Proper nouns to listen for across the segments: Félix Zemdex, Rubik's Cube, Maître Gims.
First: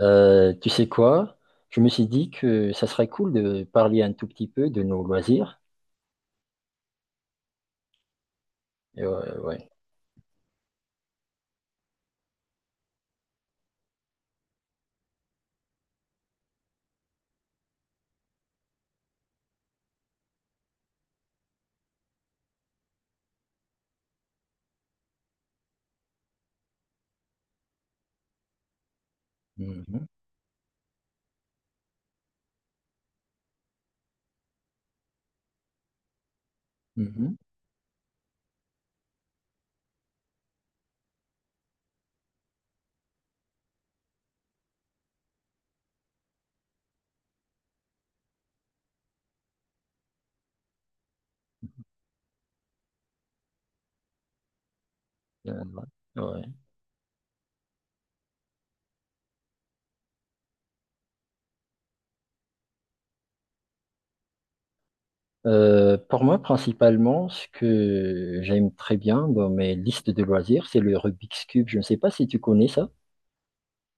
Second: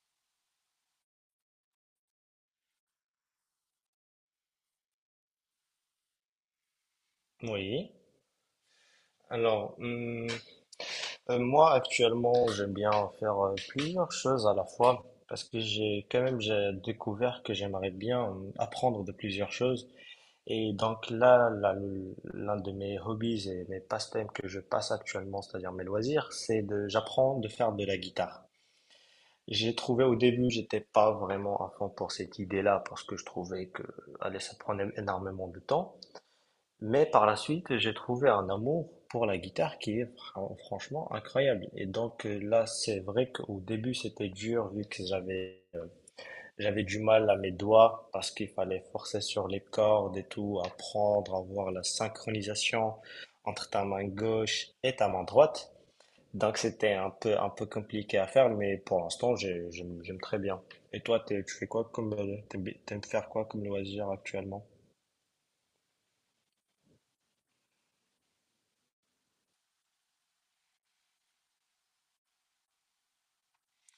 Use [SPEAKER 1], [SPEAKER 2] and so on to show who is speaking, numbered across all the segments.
[SPEAKER 1] Tu sais quoi? Je me suis dit que ça serait cool de parler un tout petit peu de nos loisirs.
[SPEAKER 2] Oui.
[SPEAKER 1] Et ouais, ouais.
[SPEAKER 2] Alors, hum, moi actuellement, j'aime bien faire plusieurs choses à la fois parce que j'ai quand même j'ai découvert que j'aimerais bien apprendre de plusieurs choses. Et donc là, l'un de mes hobbies et mes passe-temps que je passe actuellement, c'est-à-dire mes loisirs, c'est de j'apprends de faire de la guitare. J'ai trouvé
[SPEAKER 1] Mhm,
[SPEAKER 2] au début, j'étais pas vraiment à fond pour cette idée-là parce que je trouvais que allez, ça prenait énormément de temps. Mais par
[SPEAKER 1] mhm.
[SPEAKER 2] la suite, j'ai trouvé un amour pour la guitare qui est franchement incroyable. Et donc là, c'est vrai qu'au début, c'était dur vu que j'avais du mal à mes doigts parce qu'il fallait forcer sur les cordes et tout, apprendre à voir la synchronisation entre ta main gauche et ta main
[SPEAKER 1] Euh,
[SPEAKER 2] droite.
[SPEAKER 1] ouais. Ouais.
[SPEAKER 2] Donc c'était un peu compliqué à faire, mais pour l'instant, j'aime très bien. Et toi, tu fais quoi comme t'aimes faire quoi comme loisir actuellement?
[SPEAKER 1] Pour moi, principalement, ce que j'aime très bien dans mes listes de loisirs, c'est le Rubik's Cube. Je ne sais pas si tu connais ça.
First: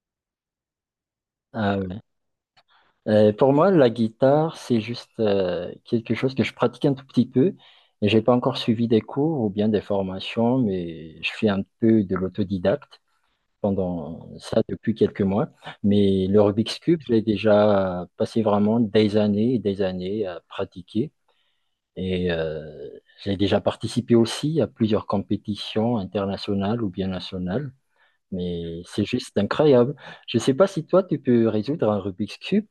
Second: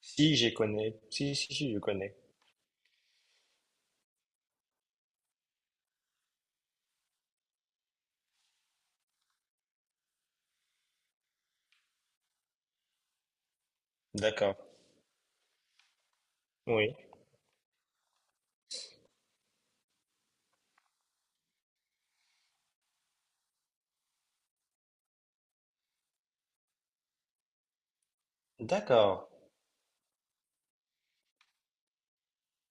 [SPEAKER 2] Si, j'ai connais. Si, si, si,
[SPEAKER 1] Ah
[SPEAKER 2] je
[SPEAKER 1] ouais.
[SPEAKER 2] connais.
[SPEAKER 1] Pour moi, la guitare, c'est juste quelque chose que je pratique un tout petit peu. Et j'ai pas encore suivi des cours ou bien des formations, mais je fais un peu de l'autodidacte pendant
[SPEAKER 2] D'accord.
[SPEAKER 1] ça depuis quelques mois. Mais le Rubik's
[SPEAKER 2] Oui.
[SPEAKER 1] Cube, j'ai déjà passé vraiment des années et des années à pratiquer. Et j'ai déjà participé aussi à plusieurs compétitions internationales ou bien nationales. Mais c'est
[SPEAKER 2] D'accord.
[SPEAKER 1] juste incroyable. Je ne sais pas si toi, tu peux résoudre un Rubik's Cube.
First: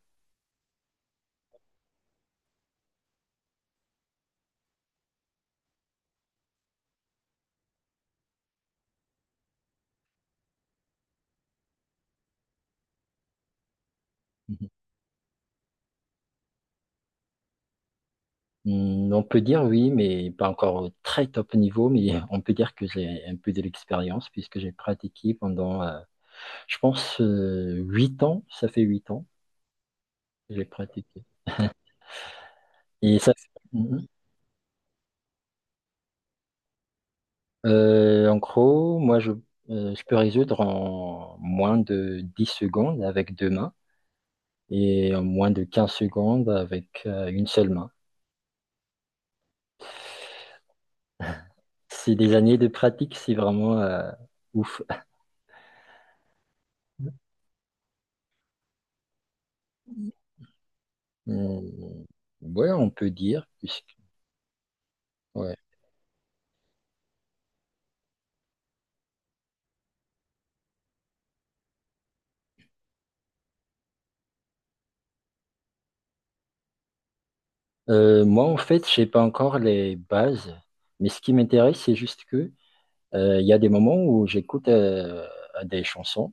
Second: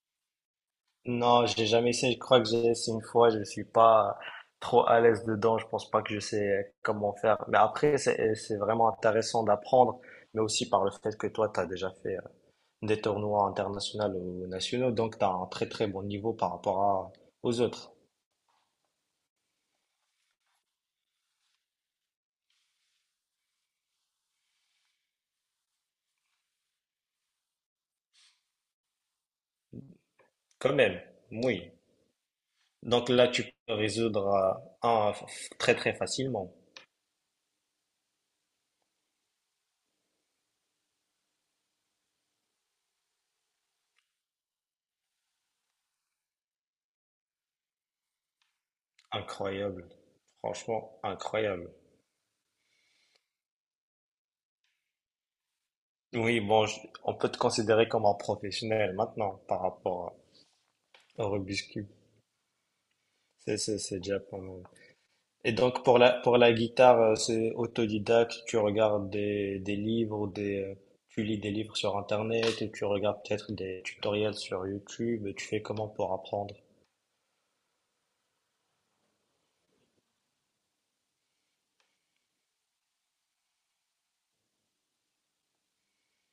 [SPEAKER 2] Non, j'ai jamais essayé. Je crois que j'ai essayé une fois. Je suis pas trop à l'aise dedans. Je pense pas que je sais comment faire. Mais après, c'est vraiment intéressant d'apprendre, mais aussi par le fait que toi, tu as déjà fait des tournois internationaux ou nationaux, donc tu as un très très bon niveau par rapport à, aux autres.
[SPEAKER 1] Hmm, on peut dire oui, mais pas encore au très top niveau, mais on peut dire que j'ai un peu de l'expérience puisque j'ai pratiqué pendant, je pense, 8 ans. Ça fait 8 ans. J'ai
[SPEAKER 2] Quand même.
[SPEAKER 1] pratiqué.
[SPEAKER 2] Oui. Donc
[SPEAKER 1] Et
[SPEAKER 2] là,
[SPEAKER 1] ça.
[SPEAKER 2] tu peux
[SPEAKER 1] Mhm.
[SPEAKER 2] résoudre très très facilement.
[SPEAKER 1] En gros, moi, je peux résoudre en moins de 10 secondes avec deux mains et en moins de 15 secondes avec une seule main.
[SPEAKER 2] Incroyable. Franchement, incroyable.
[SPEAKER 1] C'est des années de pratique, c'est vraiment ouf.
[SPEAKER 2] Oui, bon, on peut te considérer comme un professionnel maintenant par rapport au Rubik's Cube.
[SPEAKER 1] Hum, Ouais, on peut dire.
[SPEAKER 2] C'est, c'est,
[SPEAKER 1] puisque-
[SPEAKER 2] c'est déjà pas mal. Et
[SPEAKER 1] ouais.
[SPEAKER 2] donc, pour pour la guitare, c'est autodidacte, tu regardes des livres, tu lis des livres sur Internet, et tu regardes peut-être des tutoriels sur YouTube, et tu fais comment pour apprendre?
[SPEAKER 1] Moi, en fait, je sais pas encore les bases, mais ce qui m'intéresse, c'est juste que. Il y a des moments où j'écoute des chansons.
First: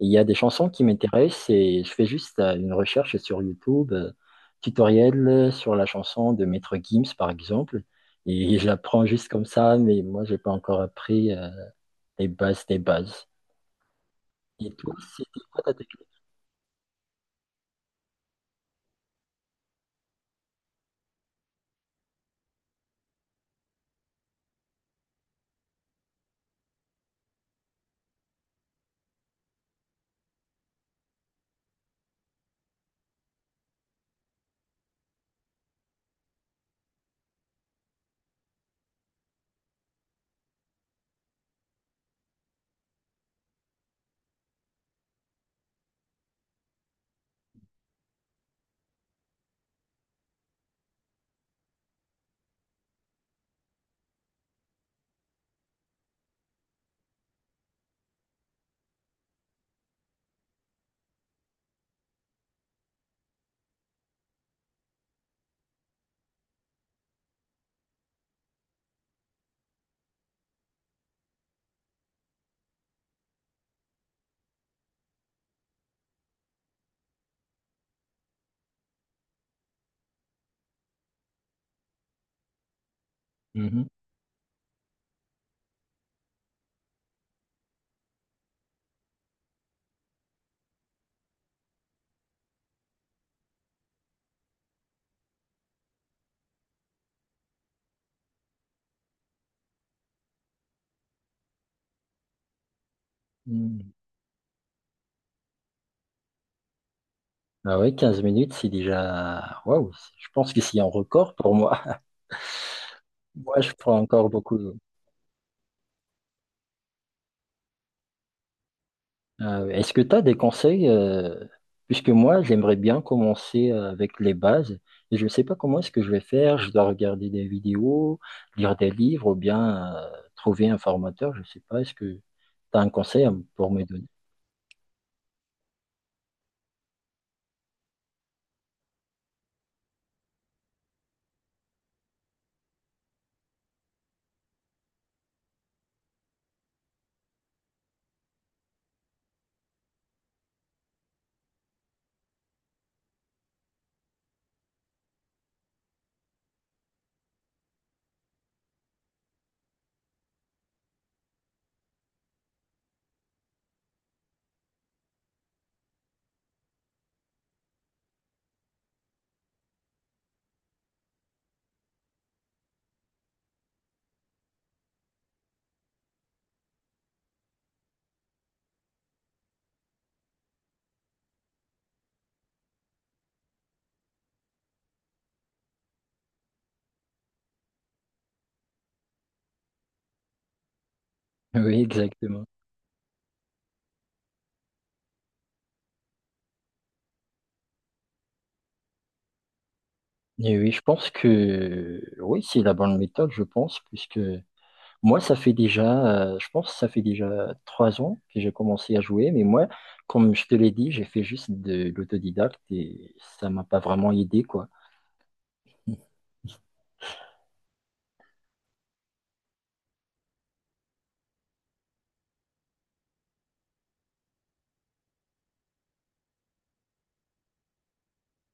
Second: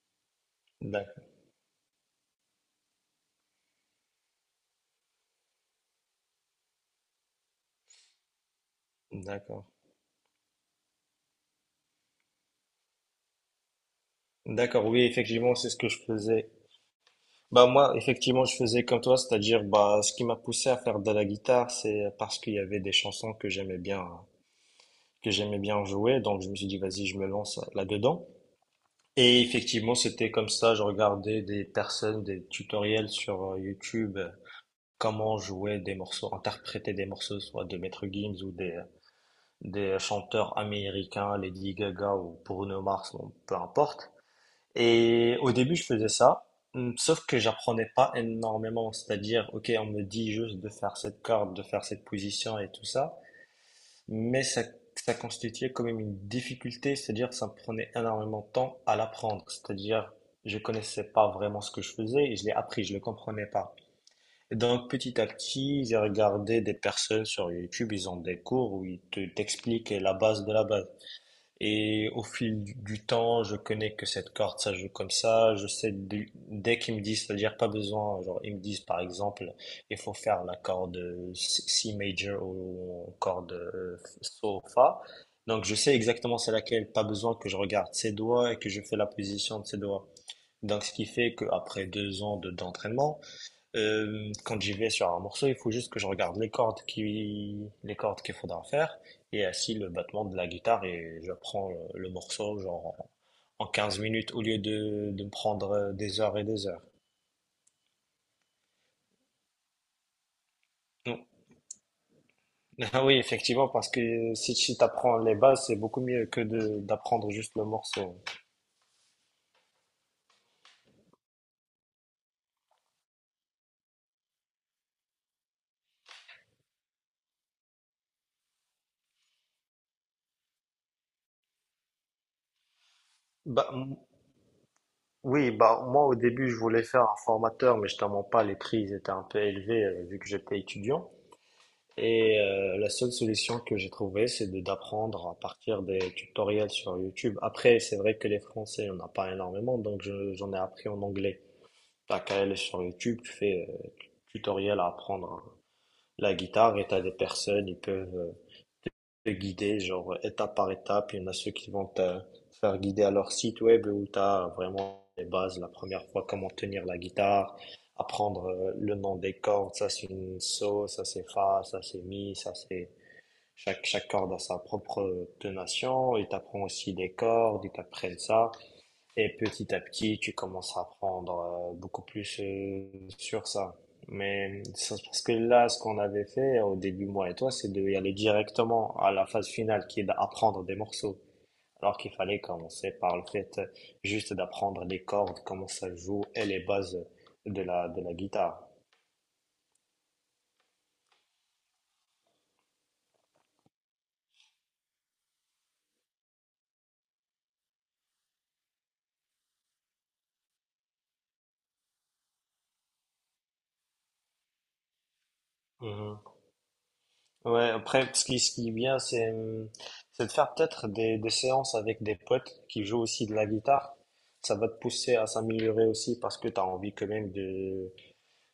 [SPEAKER 1] Il y a des chansons qui
[SPEAKER 2] D'ac-
[SPEAKER 1] m'intéressent et je fais juste une recherche sur YouTube, tutoriel sur la chanson de Maître Gims, par exemple. Et j'apprends juste comme
[SPEAKER 2] D'accord.
[SPEAKER 1] ça, mais moi, j'ai pas encore appris les bases des bases. Et
[SPEAKER 2] D'accord,
[SPEAKER 1] toi,
[SPEAKER 2] oui,
[SPEAKER 1] c'était
[SPEAKER 2] effectivement,
[SPEAKER 1] quoi
[SPEAKER 2] c'est
[SPEAKER 1] ta
[SPEAKER 2] ce que je
[SPEAKER 1] technique?
[SPEAKER 2] faisais. Bah, moi, effectivement, je faisais comme toi, c'est-à-dire, bah, ce qui m'a poussé à faire de la guitare, c'est parce qu'il y avait des chansons que j'aimais bien hein. Que j'aimais bien jouer. Donc, je me suis dit, vas-y, je me lance là-dedans. Et effectivement, c'était comme ça. Je regardais des personnes, des tutoriels sur YouTube, comment jouer des morceaux, interpréter des morceaux, soit de Maître Gims ou des chanteurs américains, Lady Gaga ou Bruno Mars, bon, peu importe. Et au début, je faisais ça. Sauf que j'apprenais pas énormément, c'est-à-dire, ok, on me dit juste de faire cette corde, de faire cette position et tout ça, mais ça ça constituait quand même une difficulté, c'est-à-dire que ça me prenait énormément de temps à l'apprendre. C'est-à-dire je connaissais pas vraiment ce que je faisais et je l'ai appris, je le comprenais pas. Et donc petit à petit, j'ai regardé des personnes sur YouTube, ils ont des cours où ils t'expliquent la base de la base. Et au fil du temps, je connais que cette corde, ça joue comme ça. Je sais, dès qu'ils me disent, c'est-à-dire pas besoin, genre ils me disent par exemple, il faut faire la corde C C major ou corde
[SPEAKER 1] Mhm.
[SPEAKER 2] So, Fa. Donc je sais exactement c'est laquelle, pas besoin que je regarde ses doigts et que je fais la position de ses doigts. Donc ce qui fait qu'après 2 ans d'entraînement, quand j'y vais sur un morceau, il faut juste que je regarde les cordes qui, les cordes qu'il faudra faire et ainsi le battement de la guitare et je prends le morceau genre en
[SPEAKER 1] Mhm.
[SPEAKER 2] 15 minutes au lieu de me prendre des heures et des heures.
[SPEAKER 1] Ah ouais, 15 minutes, c'est déjà. Waouh, je pense que c'est un
[SPEAKER 2] Non.
[SPEAKER 1] record pour moi.
[SPEAKER 2] Ah oui,
[SPEAKER 1] Moi,
[SPEAKER 2] effectivement,
[SPEAKER 1] je
[SPEAKER 2] parce
[SPEAKER 1] prends encore
[SPEAKER 2] que si
[SPEAKER 1] beaucoup.
[SPEAKER 2] tu apprends les bases, c'est beaucoup mieux que de d'apprendre juste le morceau.
[SPEAKER 1] Ah oui. Est-ce que tu as des conseils? Puisque moi, j'aimerais bien commencer avec les bases. Et je ne sais pas comment est-ce que je vais faire. Je dois regarder des vidéos, lire des livres ou bien trouver un formateur. Je ne sais pas. Est-ce que tu as un conseil à
[SPEAKER 2] Bah,
[SPEAKER 1] pour me
[SPEAKER 2] m-
[SPEAKER 1] donner?
[SPEAKER 2] oui, bah moi au début je voulais faire un formateur, mais je t'en mens pas, les prix ils étaient un peu élevés vu que j'étais étudiant. Et la seule solution que j'ai trouvée, c'est de d'apprendre à partir des tutoriels sur YouTube. Après, c'est vrai que les Français, on n'a pas énormément, donc j'en ai appris en anglais. T'as qu'à aller sur YouTube, tu fais tutoriel à apprendre la guitare et t'as des personnes, ils peuvent te guider, genre étape par étape. Il y en a ceux qui vont te faire guider à leur site web où t'as vraiment les bases, la première fois, comment tenir la guitare apprendre le nom des cordes, ça c'est une so, ça c'est fa, ça c'est mi, ça c'est chaque corde a sa propre tonation, ils t'apprennent aussi des cordes, ils t'apprennent ça. Et petit à petit, tu commences à apprendre beaucoup plus sur ça. Mais c'est parce que là, ce qu'on avait fait au début, moi et toi, c'est d'y aller directement à la phase finale qui est d'apprendre des morceaux.
[SPEAKER 1] Oui,
[SPEAKER 2] Alors qu'il fallait
[SPEAKER 1] exactement.
[SPEAKER 2] commencer par le fait juste d'apprendre les cordes, comment ça joue et les bases de de la guitare.
[SPEAKER 1] Et oui, je pense que oui, c'est la bonne méthode, je pense, puisque moi, ça fait déjà, je pense que ça fait déjà 3 ans que j'ai commencé à jouer, mais moi, comme je te l'ai dit, j'ai fait juste de l'autodidacte et ça m'a pas vraiment aidé, quoi.
[SPEAKER 2] Mhm. Ouais, après, ce qui est bien, c'est de faire peut-être des séances avec des potes qui jouent aussi de la guitare. Ça va te pousser à s'améliorer aussi parce que tu as envie quand même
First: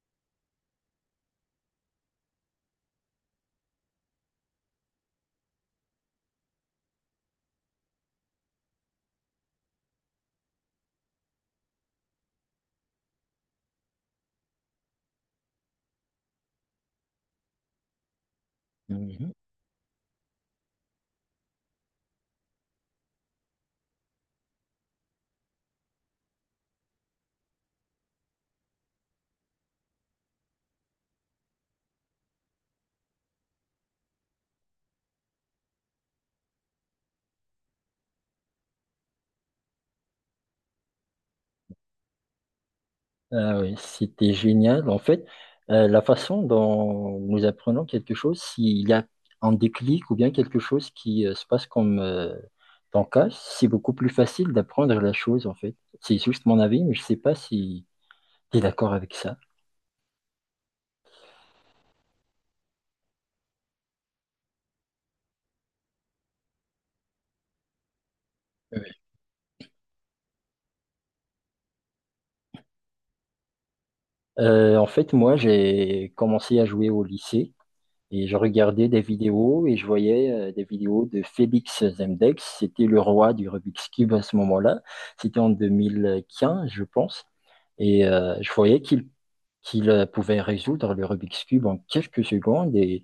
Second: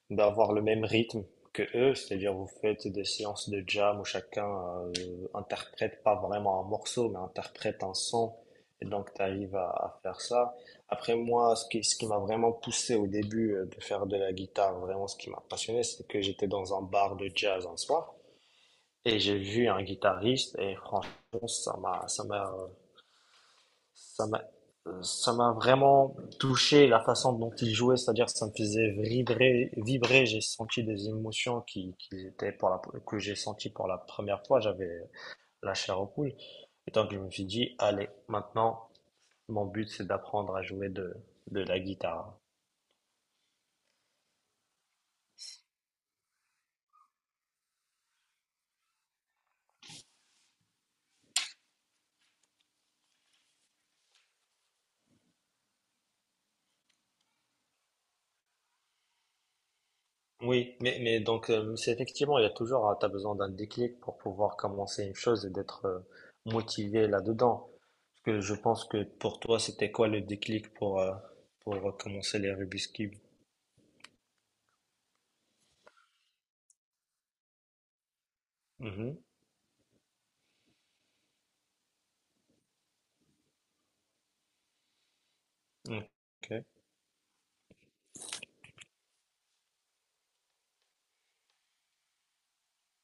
[SPEAKER 2] d'avoir le même rythme que eux. C'est-à-dire, vous faites des séances de jam où chacun euh, interprète pas vraiment un morceau, mais interprète un son. Et donc, tu arrives à faire ça. Après, moi, ce qui m'a vraiment poussé au début de faire de la guitare, vraiment ce qui m'a passionné, c'est que j'étais dans un bar de jazz un soir. Et
[SPEAKER 1] Mhm.
[SPEAKER 2] j'ai vu un guitariste et franchement, ça m'a, ça m'a vraiment touché la façon dont il jouait, c'est-à-dire que ça me faisait vibrer. J'ai senti des émotions qui étaient pour que j'ai senti pour la première fois. J'avais la chair aux poules. Et donc je me suis dit, allez, maintenant, mon but c'est d'apprendre à jouer de la guitare.
[SPEAKER 1] Ah oui, c'était génial. En fait, la façon dont nous apprenons quelque chose, s'il y a un déclic ou bien quelque chose qui se passe comme ton cas, c'est beaucoup plus facile d'apprendre la chose, en fait. C'est juste mon avis, mais je sais pas si tu es d'accord avec ça.
[SPEAKER 2] Oui, mais donc c'est effectivement, il y a toujours, tu as besoin d'un déclic pour pouvoir commencer une chose et d'être motivé là-dedans. Parce que je pense que pour toi, c'était quoi le déclic pour commencer les Rubik's Cube?
[SPEAKER 1] En fait, moi, j'ai commencé à jouer au lycée et je regardais des
[SPEAKER 2] Mhm.
[SPEAKER 1] vidéos et je voyais des vidéos de Félix Zemdex. C'était le roi du Rubik's Cube à ce moment-là. C'était en
[SPEAKER 2] Ok.
[SPEAKER 1] 2015, je pense. Et je voyais qu'il qu'il pouvait résoudre le Rubik's Cube en quelques secondes. Et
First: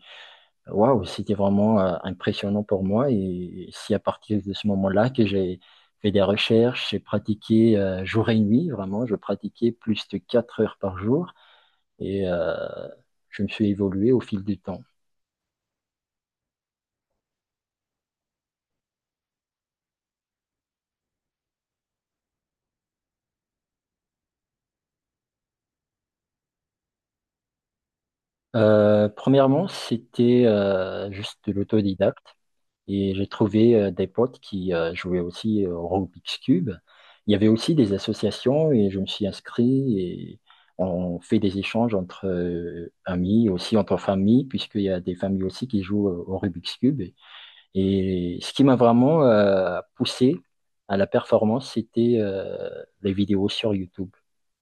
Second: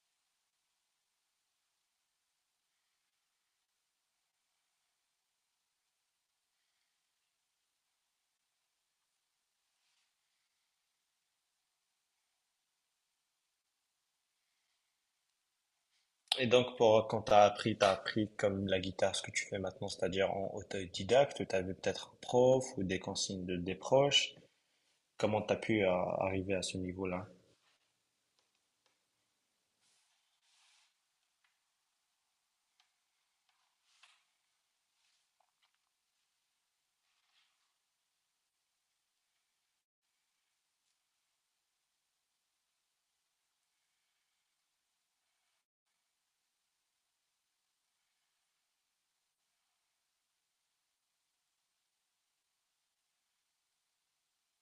[SPEAKER 1] waouh, c'était vraiment impressionnant pour moi. Et c'est à partir de ce moment-là que j'ai fait des recherches, j'ai pratiqué jour et nuit, vraiment. Je pratiquais plus de 4 heures par jour et je me suis évolué au fil du temps.
[SPEAKER 2] Et donc pour quand tu as appris comme la guitare, ce que tu fais maintenant, c'est-à-dire en autodidacte, tu avais peut-être un prof ou des consignes de des proches. Comment tu as pu arriver à ce niveau-là?
[SPEAKER 1] Premièrement, c'était juste de l'autodidacte et j'ai trouvé des potes qui jouaient aussi au Rubik's Cube. Il y avait aussi des associations et je me suis inscrit et on fait des échanges entre amis, aussi entre familles, puisqu'il y a des familles aussi qui jouent au Rubik's Cube. Et ce qui m'a vraiment poussé à la performance, c'était les vidéos sur YouTube.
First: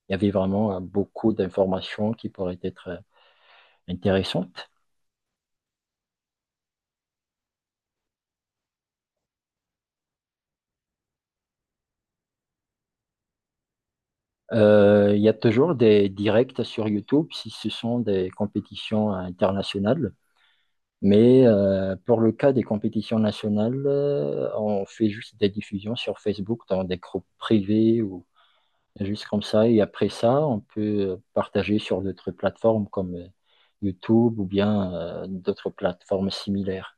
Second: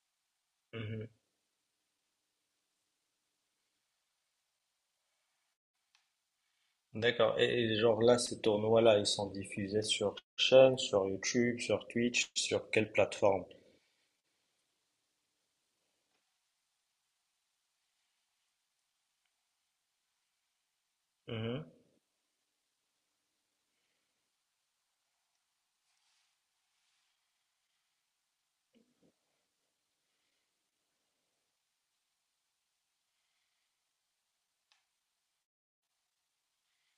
[SPEAKER 1] Il y avait vraiment beaucoup d'informations qui pourraient être intéressantes.
[SPEAKER 2] D'accord. Et genre là, ces tournois-là, ils sont diffusés sur chaîne, sur YouTube, sur Twitch, sur quelle plateforme?
[SPEAKER 1] Il y a toujours des directs sur YouTube si ce sont des compétitions internationales. Mais
[SPEAKER 2] Mhm.
[SPEAKER 1] pour le cas des compétitions nationales, on fait juste des diffusions sur Facebook dans des groupes privés ou. Juste comme ça. Et après ça, on peut partager sur d'autres plateformes comme YouTube ou bien d'autres plateformes similaires.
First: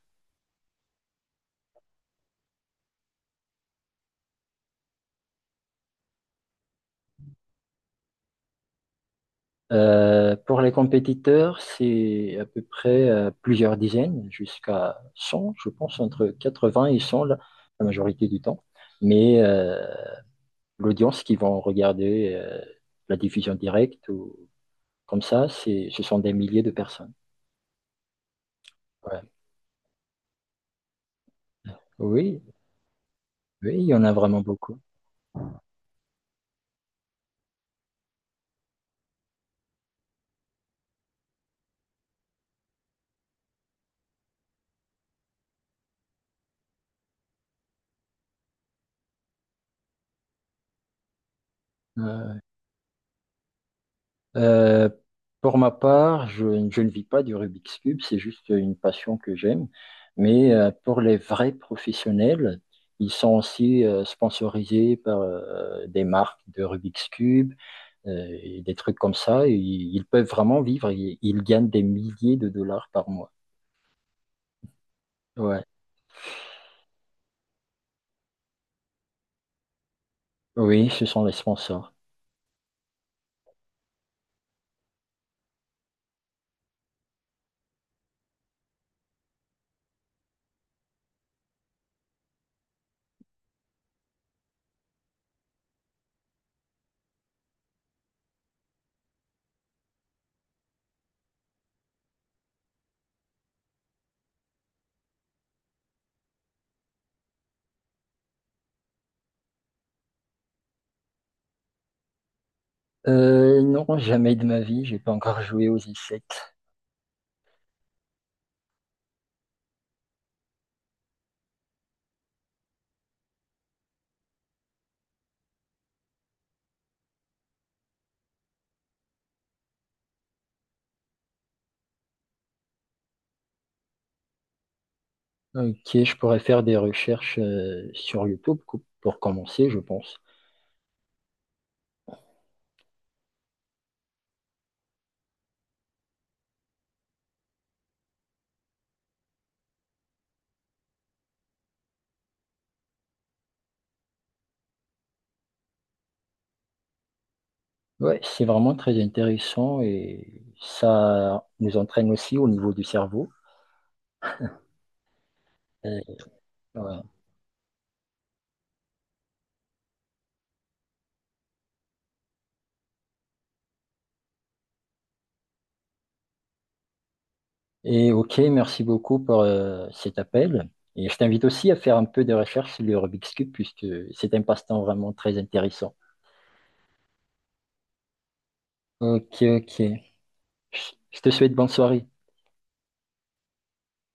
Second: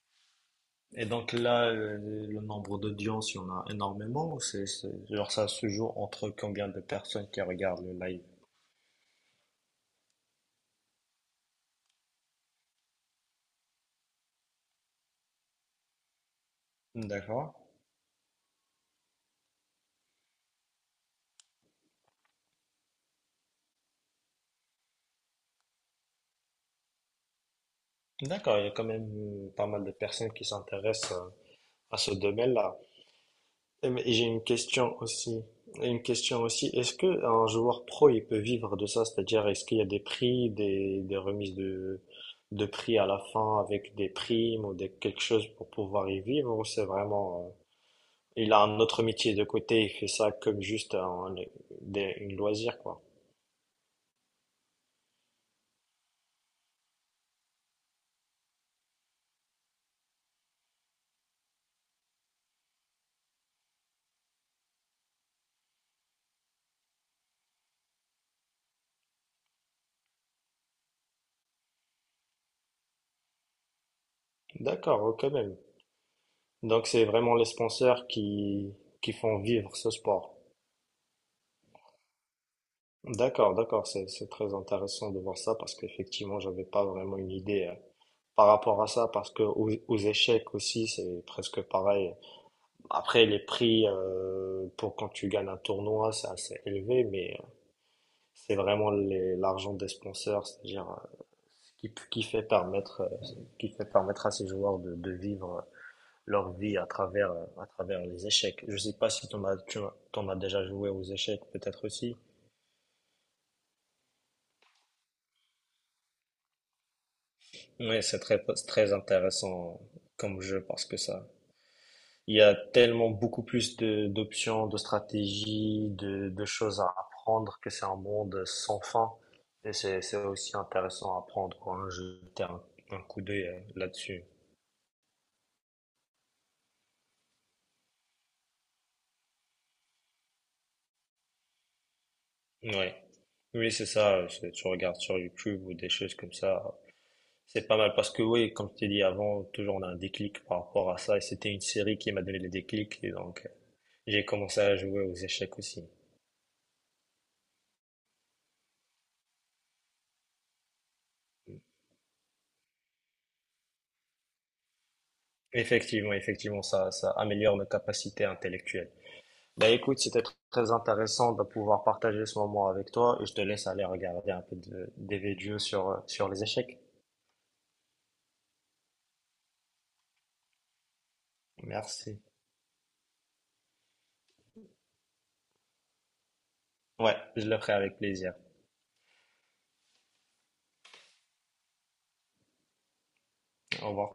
[SPEAKER 2] Et donc là, le nombre d'audience, il y en a énormément. Ou genre ça se joue entre combien de personnes qui regardent le live?
[SPEAKER 1] Pour les compétiteurs, c'est à peu près plusieurs dizaines, jusqu'à 100 je pense, entre 80 et 100 la,
[SPEAKER 2] D'accord.
[SPEAKER 1] la majorité du temps. Mais l'audience qui vont regarder la diffusion directe ou comme ça, ce sont des milliers de personnes.
[SPEAKER 2] D'accord, il y a quand même
[SPEAKER 1] Ouais.
[SPEAKER 2] pas mal de personnes qui s'intéressent à ce
[SPEAKER 1] Oui,
[SPEAKER 2] domaine-là.
[SPEAKER 1] oui, il y en a
[SPEAKER 2] Et j'ai
[SPEAKER 1] vraiment
[SPEAKER 2] une
[SPEAKER 1] beaucoup.
[SPEAKER 2] question aussi. Une question aussi. Est-ce que un joueur pro, il peut vivre de ça? C'est-à-dire, est-ce qu'il y a des prix, des remises de prix à la fin avec des primes ou quelque chose pour pouvoir y vivre? Ou c'est vraiment, il a un autre métier de côté, il fait ça comme juste un, une
[SPEAKER 1] Euh,
[SPEAKER 2] loisir, quoi.
[SPEAKER 1] Euh, pour ma part, je ne vis pas du Rubik's Cube, c'est juste une passion que j'aime. Mais pour les vrais professionnels, ils sont aussi sponsorisés par des marques de Rubik's Cube et des trucs comme ça. Et ils peuvent vraiment vivre, ils gagnent des milliers de dollars par mois.
[SPEAKER 2] D'accord, quand même.
[SPEAKER 1] Ouais.
[SPEAKER 2] Donc, c'est vraiment les sponsors qui font vivre ce sport.
[SPEAKER 1] Oui, ce sont les sponsors.
[SPEAKER 2] D'accord, d'accord, c'est très intéressant de voir ça parce qu'effectivement, j'avais pas vraiment une idée. Par rapport à ça parce que aux échecs aussi c'est presque pareil. Après les prix pour quand tu gagnes un tournoi c'est assez élevé mais c'est vraiment l'argent des sponsors c'est-à-dire qui fait permettre à ces joueurs de vivre leur vie à travers les échecs. Je sais pas si t'en as tu t'en as déjà joué aux échecs peut-être aussi.
[SPEAKER 1] Non, jamais de ma vie, j'ai pas encore joué aux échecs.
[SPEAKER 2] Mais c'est très très intéressant comme jeu parce que ça il y a tellement beaucoup plus de d'options, de stratégies, de choses à apprendre que c'est un monde sans fin. Et c'est aussi intéressant à apprendre, quoi. Hein. Jeter un coup d'œil là-dessus.
[SPEAKER 1] Ok, je pourrais faire des recherches sur YouTube pour commencer, je pense.
[SPEAKER 2] Ouais. Oui, c'est ça. Tu regardes sur YouTube ou des choses comme ça. C'est pas mal parce que oui, comme je t'ai dit avant, toujours on a un déclic par rapport à ça. Et c'était une série qui m'a donné le déclic. Et donc, j'ai commencé à jouer aux échecs aussi.
[SPEAKER 1] Ouais, c'est vraiment très intéressant et ça nous entraîne aussi au niveau du cerveau. Euh,
[SPEAKER 2] Effectivement, effectivement,
[SPEAKER 1] ouais.
[SPEAKER 2] ça améliore nos capacités intellectuelles. Bah écoute, c'était très intéressant de pouvoir partager ce moment avec toi et je te laisse aller regarder un peu des vidéos sur, sur les échecs.
[SPEAKER 1] Et ok, merci beaucoup pour cet appel. Et je t'invite aussi à faire un
[SPEAKER 2] Merci.
[SPEAKER 1] peu de recherche sur le Rubik's Cube puisque c'est un passe-temps vraiment très intéressant.
[SPEAKER 2] Ouais, je le ferai avec plaisir.
[SPEAKER 1] Ok, ok. Je je te souhaite bonne soirée.
[SPEAKER 2] Au revoir.